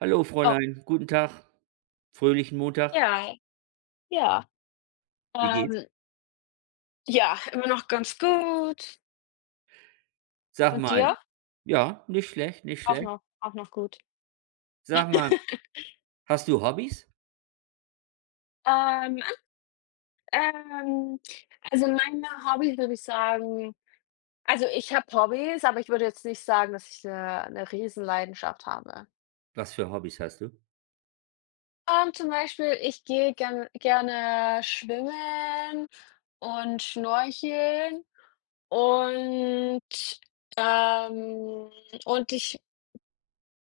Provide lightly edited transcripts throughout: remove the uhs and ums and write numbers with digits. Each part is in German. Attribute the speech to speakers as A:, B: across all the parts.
A: Hallo
B: Oh,
A: Fräulein, guten Tag. Fröhlichen Montag.
B: ja, ja.
A: Wie geht's?
B: Ähm, ja, immer noch ganz gut.
A: Sag
B: Und
A: mal
B: dir?
A: ja, nicht schlecht, nicht schlecht.
B: Auch noch gut.
A: Sag mal, hast du Hobbys?
B: Ähm, ähm, also meine Hobbys würde ich sagen also ich habe Hobbys, aber ich würde jetzt nicht sagen, dass ich eine 'ne Riesenleidenschaft habe.
A: Was für Hobbys hast du?
B: Zum Beispiel, ich gehe gerne schwimmen und schnorcheln und, ähm und ich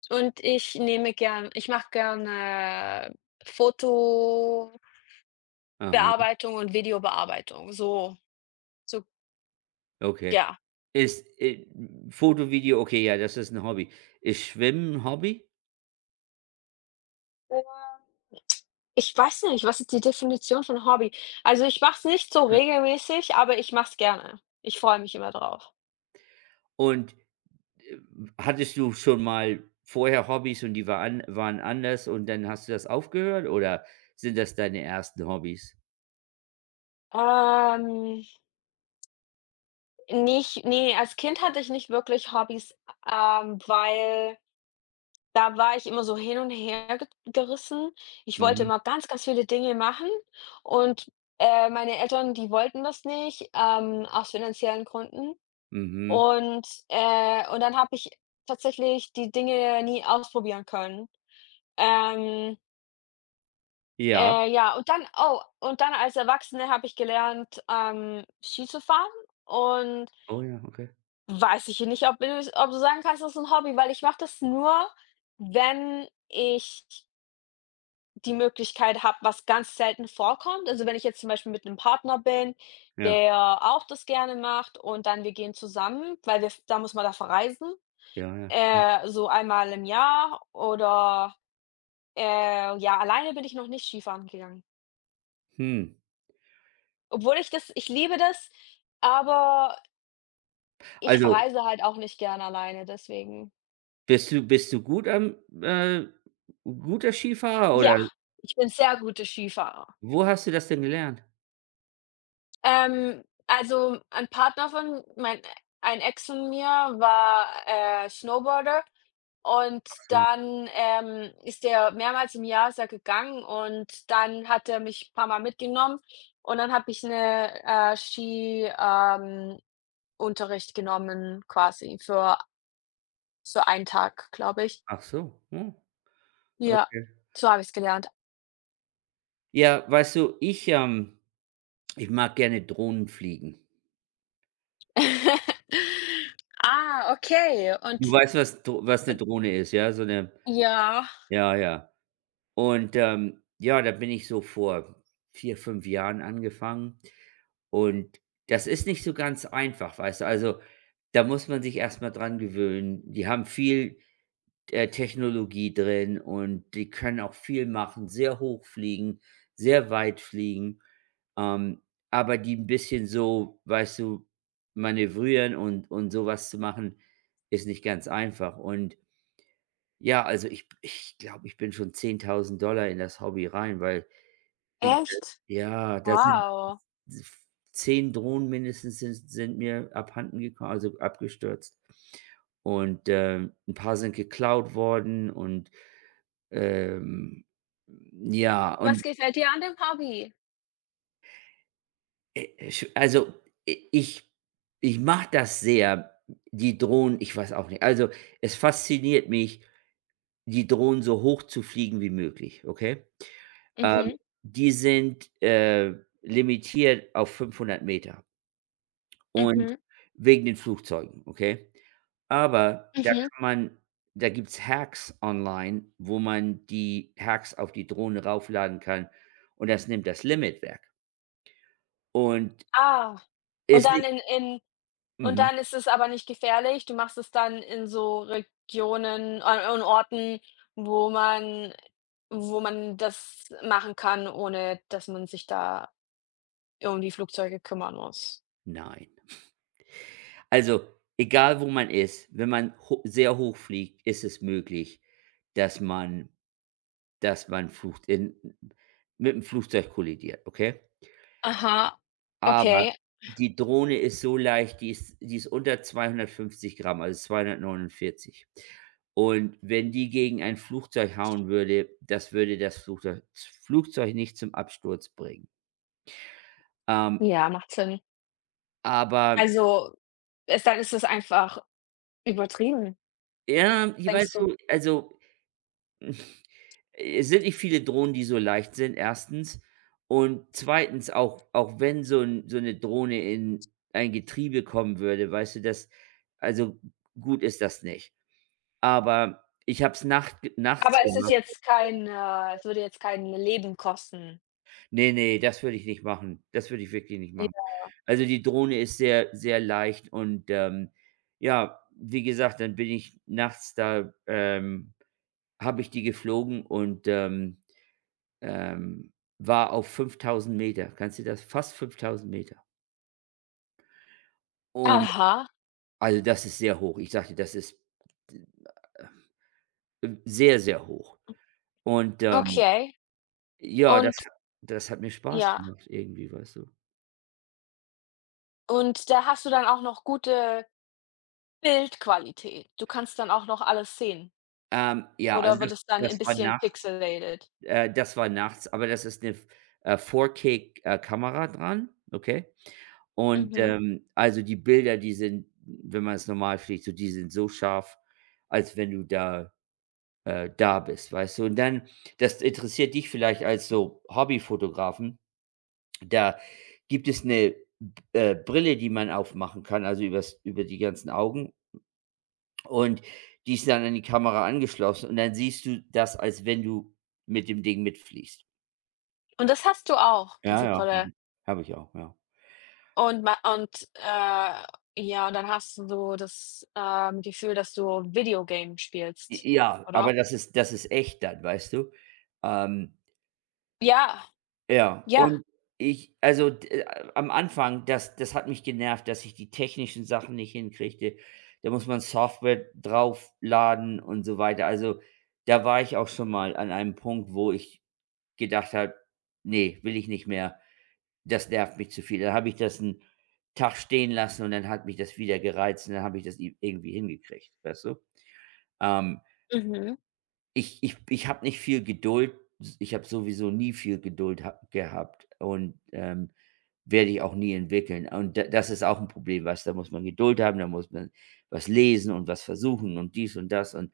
B: Ich mache gerne Fotobearbeitung
A: Aha,
B: und Videobearbeitungso,
A: okay.
B: ja.
A: Ist, Foto, Video, okay, ja, das ist ein Hobby. Ist Schwimmen 'n Hobby?
B: Ich weiß nicht, was ist die Definition von Hobby? Also, ich mache es nicht so regelmäßig, aber ich mache es gerne. Ich freue mich immer drauf.
A: Und, äh, hattest du schon mal vorher Hobbys und die waren anders und dann hast du das aufgehört oder sind das deine ersten Hobbys?
B: Ähm, nicht nee, als Kind hatte ich nicht wirklich Hobbys. Weil Da war ich immer so hin und her ge gerissen. Ich wollte
A: Mhm,
B: immer ganz, ganz viele Dinge machen und meine Eltern, die wollten das nicht, aus finanziellen Gründen.
A: mhm.
B: Und dann habe ich tatsächlich die Dinge nie ausprobieren können. Ähm,
A: Ja.
B: ja, und dann als Erwachsene habe ich gelernt, Ski zu fahren, und
A: Oh ja, okay.
B: weiß ich nicht, ob du sagen kannst, das ist 'n Hobby, weil ich mache das nur, wenn ich die Möglichkeit habe, was ganz selten vorkommt. Also, wenn ich jetzt zum Beispiel mit einem Partner bin,
A: Ja,
B: der auch das gerne macht und dann wir gehen zusammen, weil wir da muss man da verreisen,
A: ja, ja.
B: so einmal im Jahr oder, ja, alleine bin ich noch nicht Skifahren gegangen.
A: Hm.
B: Obwohl ich liebe das, aber ich
A: Also
B: verreise halt auch nicht gerne alleine, deswegen.
A: Bist du gut am äh, guter Skifahrer oder
B: Ja, ich bin sehr gute Skifahrer.
A: wo hast du das denn gelernt?
B: Also, ein Ex von mir war, Snowboarder, und
A: Ach so.
B: dann, ist der mehrmals im Jahr ist er gegangen, und dann hat er mich paar Mal mitgenommen, und dann habe ich Ski Unterricht genommen quasi für einen Tag, glaube ich.
A: Ach so, hm,
B: Ja,
A: okay.
B: so habe ich's gelernt.
A: Ja, weißt du, ich, ich mag gerne Drohnen fliegen.
B: Ah, okay.
A: Du
B: Und
A: weißt, was eine
B: und
A: Drohne ist, ja? So eine,
B: ja.
A: ja, ja. Und, ja, da bin ich so vor 4 5 Jahren angefangen und das ist nicht so ganz einfach, weißt du? Also, da muss man sich erstmal dran gewöhnen. Die haben viel Technologie drin und die können auch viel machen, sehr hoch fliegen, sehr weit fliegen, ähm, aber die ein bisschen so, weißt du, manövrieren und sowas zu machen, ist nicht ganz einfach. Und ja, also ich glaube, ich bin schon 10.000 Dollar in das Hobby rein, weil i
B: Echt?
A: ja, da sind
B: Wow.
A: 10 Drohnen mindestens sind mir abhanden gekommen, also abgestürzt. Und, 'n paar sind geklaut worden und ähm, ja,
B: Was
A: und,
B: gefällt dir an dem Hobby?
A: ich also, i ich mache das sehr, die Drohnen ich weiß auch nicht. Also, es fasziniert mich, die Drohnen so hoch zu fliegen wie möglich, okay? Ähm,
B: Mhm,
A: Die sind, limitiert auf 500 Meter und
B: mhm,
A: wegen den Flugzeugen, okay? Aber da
B: mhm.
A: kann man da gibt's Hacks online, wo man die Hacks auf die Drohne raufladen kann und das nimmt das Limit weg. Und
B: Ah, und
A: ist
B: dann
A: nicht
B: in in und
A: mhm,
B: dann ist es aber nicht gefährlich. Du machst es dann in so Regionen an Orten, wo man wo man das machen kann, ohne dass man sich da um die Flugzeuge kümmern muss.
A: nein. Also, egal wo man ist, wenn man ho sehr hoch fliegt, ist es möglich, dass man dass man flucht in mit 'm Flugzeug kollidiert, okay?
B: Aha,
A: Aber
B: okay.
A: die Drohne ist so leicht, die ist unter 250 Gramm, also 249. Und wenn die gegen ein Flugzeug hauen würde das Flugzeug nicht zum Absturz bringen. Ähm,
B: Ja, macht Sinn.
A: aber
B: Also, es dann ist es einfach übertrieben,
A: ja, ich
B: denkst
A: weiß
B: du?
A: so also es sind nicht viele Drohnen, die so leicht sind, erstens. Und zweitens, auch wenn so 'n so 'ne Drohne in ein Getriebe kommen würde, weißt du, das also, gut ist das nicht. Aber ich habe es nachts
B: Aber
A: gemacht.
B: es würde jetzt kein Leben kosten.
A: Ne, ne, das würde ich nicht machen. Das würde ich wirklich nicht machen. Also, die Drohne ist sehr, sehr leicht und, ja, wie gesagt, dann bin ich nachts da habe ich die geflogen und, Ähm, war auf 5000 Meter. Kannst du das? Fast 5000 Meter. Und
B: Aha,
A: also, das ist sehr hoch. Ich sage das ist sehr, sehr hoch. Und,
B: okay.
A: ja,
B: Und
A: das hat mir Spaß
B: ja,
A: gemacht irgendwie, weißt du?
B: und da hast du dann auch noch gute Bildqualität. Du kannst dann auch noch alles sehen
A: Ja, also,
B: oder wird
A: das
B: es dann ein
A: das war
B: bisschen
A: nachts
B: pixelated?
A: das war nachts, aber das ist eine 4K, Kamera dran, okay? Und,
B: Mhm.
A: also, die Bilder, die sind, wenn man es normal fliegt, so die sind so scharf, als wenn du da da bist, weißt du? Und dann das interessiert dich vielleicht als so Hobbyfotografen. Da gibt es eine Brille, die man aufmachen kann, also übers über die ganzen Augen und die ist dann an die Kamera angeschlossen und dann siehst du das, als wenn du mit dem Ding mitfliegst.
B: Und das hast du auch,
A: Ja,
B: diese
A: ja, habe
B: Brille.
A: ich habe ich auch, ja.
B: Und ja, und dann hast du so das Gefühl, dass du Videogame
A: J
B: spielst,
A: ja, aber
B: oder?
A: das ist echt dann, weißt du? Ähm,
B: Ja,
A: ja,
B: ja.
A: und ich also, d a am Anfang, das hat mich genervt, dass ich die technischen Sachen nicht hinkriegte. Da muss man Software draufladen und so weiter. Also, da war ich auch schon mal an einem Punkt, wo ich gedacht habe: „Nee, will ich nicht mehr. Das nervt mich zu viel.“ Dann habe ich das einen Tag stehen lassen und dann hat mich das wieder gereizt und dann habe ich das i irgendwie hingekriegt, weißt du? Ähm,
B: Mhm,
A: ich habe nicht viel Geduld. Ich habe sowieso nie viel Geduld ha gehabt und, werde ich auch nie entwickeln. Und da das ist auch ein Problem, weißt du? Da muss man Geduld haben, da muss man was lesen und was versuchen und dies und das und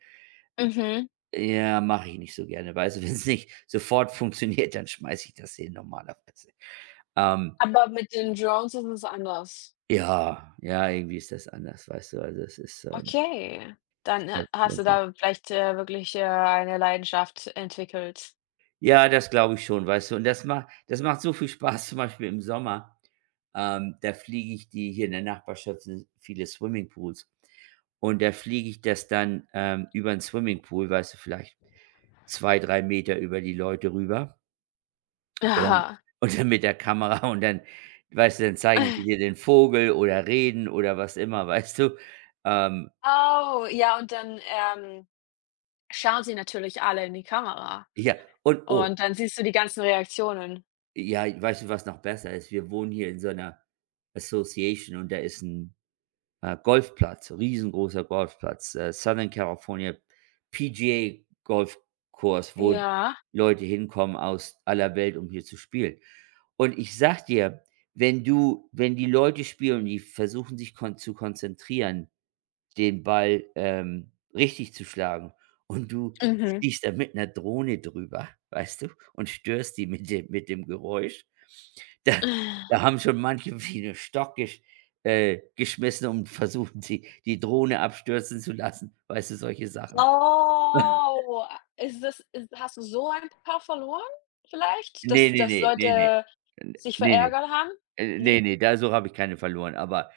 B: mhm.
A: ja, mache ich nicht so gerne, weißt du? Wenn es nicht sofort funktioniert, dann schmeiße ich das hin normalerweise. Ähm,
B: Aber mit den Drones ist es anders.
A: ja, ja, irgendwie ist das anders, weißt du? Also, es ist,
B: Okay, dann ha hast du
A: ähm
B: da vielleicht wirklich, eine Leidenschaft entwickelt.
A: ja, das glaube ich schon, weißt du? Und das macht so viel Spaß, zum Beispiel im Sommer. Da fliege ich die hier in der Nachbarschaft sind viele Swimmingpools. Und da fliege ich das dann, über 'n Swimmingpool, weißt du, vielleicht 2 3 Meter über die Leute rüber und
B: Aha.
A: dann mit der Kamera und dann weißt du, dann zeigen sie dir den Vogel oder reden oder was immer, weißt du? Ähm,
B: Oh, ja, und dann, schauen sie natürlich alle in die Kamera
A: ja, und oh,
B: und dann siehst du die ganzen Reaktionen.
A: ja, weißt du, was noch besser ist? Wir wohnen hier in so einer Association und da ist ein Golfplatz, riesengroßer Golfplatz, Southern California PGA-Golfkurs, wo
B: Ja.
A: Leute hinkommen aus aller Welt, um hier zu spielen. Und ich sag dir, wenn du wenn die Leute spielen und die versuchen, sich kon zu konzentrieren, den Ball, richtig zu schlagen und du
B: Mhm.
A: fliegst da mit 'ner Drohne drüber, weißt du, und störst die mit dem Geräusch. Da haben schon manche wie 'nen Stock geschmissen und versuchen, die Drohne abstürzen zu lassen, weißt du, solche Sachen.
B: Oh, ist das ist hast du so ein Paar verloren vielleicht,
A: Ne,
B: dass
A: ne,
B: dass
A: ne, ne, ne,
B: Leute
A: n
B: sich
A: ne, ne,
B: verärgert haben?
A: ne,
B: Ne?
A: ne, da so habe ich keine verloren, aber,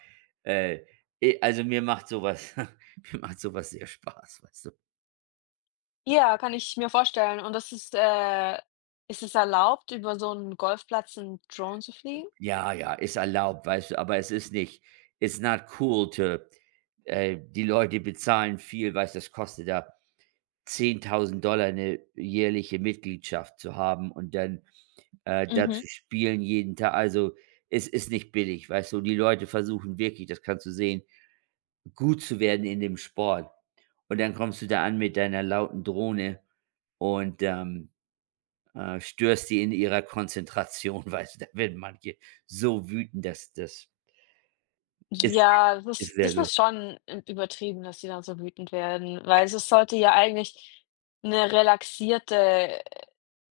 A: äh, e also, mir macht sowas mir macht sowas sehr Spaß, weißt du?
B: Ja, kann ich mir vorstellen. Und ist es erlaubt, über so einen Golfplatz 'n Drone zu fliegen?
A: Ja, ja, ist erlaubt, weißt du, aber es ist nicht it's not cool to die Leute bezahlen viel, weißt du, das kostet da 10.000 Dollar eine jährliche Mitgliedschaft zu haben und dann, da. Mhm.
B: Mhm.
A: Spielen jeden Tag. Also, es ist nicht billig, weißt du? Die Leute versuchen wirklich, das kannst du sehen, gut zu werden in dem Sport. Und dann kommst du da an mit deiner lauten Drohne und, störst die in ihrer Konzentration, weißt du, da werden manche so wütend, dass das ist
B: Ja, das
A: ist
B: ist
A: sehr
B: das ist
A: lustig.
B: schon übertrieben, dass die dann so wütend werden, weil es sollte ja eigentlich eine relaxierte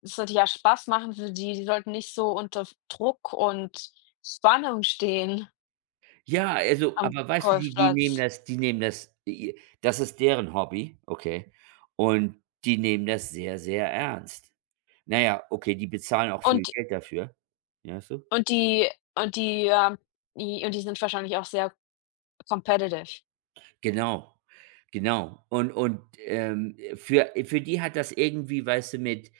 B: es sollte ja Spaß machen für die. Die sollten nicht so unter Druck und Spannung stehen
A: Ja, also,
B: am
A: aber weißt du, die
B: Golfplatz.
A: die nehmen das i das ist deren Hobby, okay, und die nehmen das sehr, sehr ernst. Na ja, okay, die bezahlen auch viel
B: Und
A: Geld dafür, ja, so.
B: und die und die und die sind wahrscheinlich auch sehr competitive.
A: Genau, genau. Und, für die hat das irgendwie, weißt du,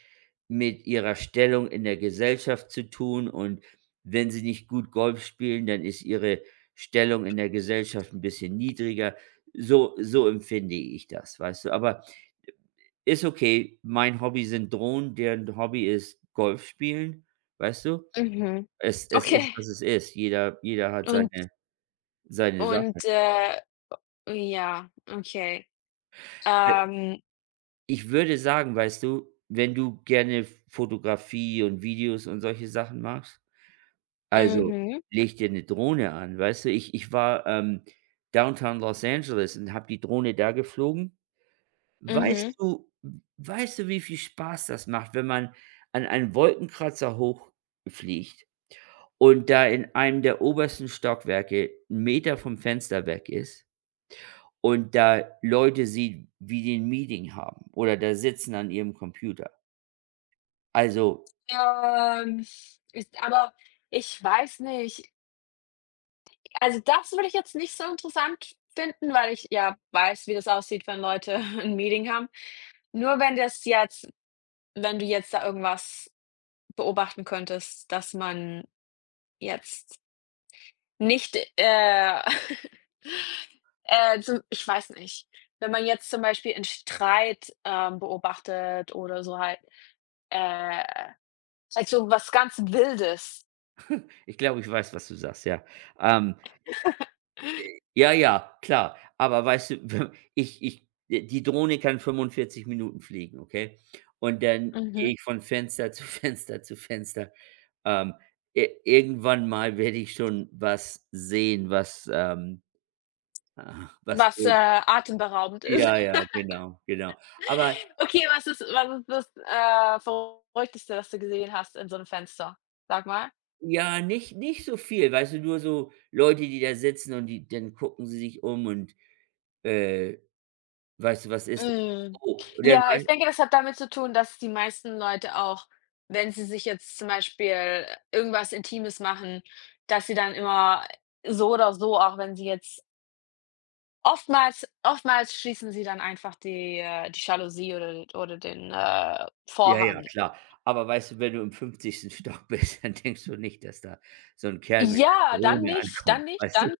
A: mit ihrer Stellung in der Gesellschaft zu tun und wenn sie nicht gut Golf spielen, dann ist ihre Stellung in der Gesellschaft ein bisschen niedriger. So so empfinde ich das, weißt du? Aber ist okay. Mein Hobby sind Drohnen, deren Hobby ist Golf spielen, weißt du?
B: Mhm.
A: Es ist,
B: Okay.
A: was es ist. Jeder hat
B: Und
A: seine seine Sache.
B: Und, ja, okay. Ähm,
A: Ich würde sagen, weißt du, wenn du gerne Fotografie und Videos und solche Sachen machst, also
B: mhm,
A: leg dir eine Drohne an, weißt du? Ich war, Downtown Los Angeles und habe die Drohne da geflogen.
B: mhm.
A: Weißt du weißt du, wie viel Spaß das macht, wenn man an einen Wolkenkratzer hochfliegt und da in einem der obersten Stockwerke 'n Meter vom Fenster weg ist und da Leute sieht, wie die 'n Meeting haben oder da sitzen an ihrem Computer? Also,
B: Ähm, ist aber Ich weiß nicht. Also, das würde ich jetzt nicht so interessant finden, weil ich ja weiß, wie das aussieht, wenn Leute ein Meeting haben. Nur wenn du jetzt da irgendwas beobachten könntest, dass man jetzt nicht, zum ich weiß nicht, wenn man jetzt zum Beispiel 'n Streit beobachtet oder so halt. Äh, also, was ganz Wildes,
A: ich glaube, ich weiß, was du sagst, ja. Ähm, ja, ja, klar. Aber weißt du, ich, die Drohne kann 45 Minuten fliegen, okay? Und dann gehe
B: Mhm.
A: ich von Fenster zu Fenster zu Fenster. Ähm, i irgendwann mal werde ich schon was sehen, was, ah, was
B: was
A: will.
B: atemberaubend ist.
A: Ja, ja, genau, genau. Aber
B: Okay, was ist das Verrückteste, was du gesehen hast in so 'nem Fenster? Sag mal.
A: ja, nicht so viel, weißt du, nur so Leute, die da sitzen und die dann gucken sie sich um und, äh weißt du, was ist?
B: Hm.
A: Oh, und dann
B: Ja,
A: wei
B: ich denke, das hat damit zu tun, dass die meisten Leute auch, wenn sie sich jetzt zum Beispiel irgendwas Intimes machen, dass sie dann immer so oder so, auch wenn sie jetzt oftmals schließen sie dann einfach die Jalousie oder den
A: ja, ja,
B: Vorhang.
A: klar. Aber weißt du, wenn du im fünfzigsten Stock bist, dann denkst du nicht, dass da so 'n Kerl mit 'ner
B: Ja, dann
A: Drohne
B: nicht,
A: ankommt,
B: dann nicht,
A: weißt du?
B: dann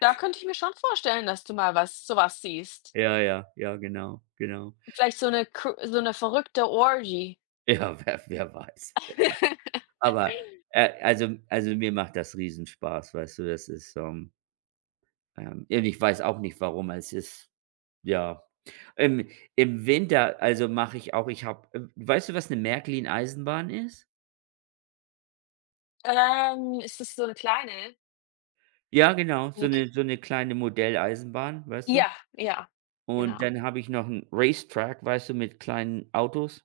B: da könnte ich mir schon vorstellen, dass du mal was so was siehst.
A: Ja, ja, ja, genau, genau.
B: Vielleicht so 'ne verrückte Orgie.
A: Ja, wer weiß, wer wei aber, also mir macht das Riesenspaß, weißt du? Das ist, und ich weiß auch nicht, warum. Es ist ja. Im Im Winter, also mache ich auch ich habe weißt du, was 'ne Märklin-Eisenbahn ist?
B: Ist das so 'ne kleine?
A: Ja, genau, so
B: 'Ne k
A: 'ne so 'ne kleine Modelleisenbahn, weißt du?
B: Ja, ja,
A: Und
B: genau.
A: dann habe ich noch 'n Racetrack, weißt du, mit kleinen Autos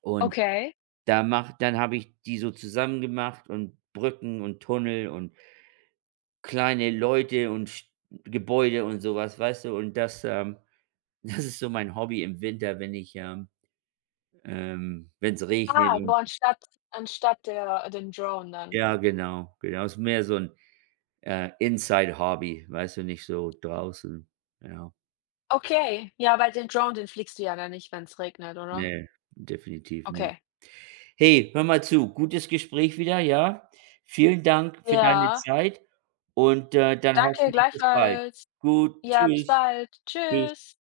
A: und
B: Okay.
A: da macht dann habe ich die so zusammen gemacht und Brücken und Tunnel und kleine Leute und Sch Gebäude und sowas, weißt du? Und das, das ist so mein Hobby im Winter, wenn ich, wenn es regnet
B: Ah, so
A: und
B: anstatt der den Drone dann.
A: ja, genau, genau. Ist mehr so ein Inside-Hobby, weißt du, nicht so draußen. Ja.
B: Okay, ja, weil den Drone, den fliegst du ja dann nicht, wenn's regnet, oder?
A: Ne, definitiv nicht.
B: Okay.
A: Hey, hör mal zu, gutes Gespräch wieder, ja? Vielen Dank für deine
B: Ja,
A: Zeit und, dann
B: danke
A: hoffentlich bis bald.
B: gleichfalls.
A: Gut,
B: Ja, bis
A: tschüss,
B: bald.
A: tschüss.
B: Tschüss.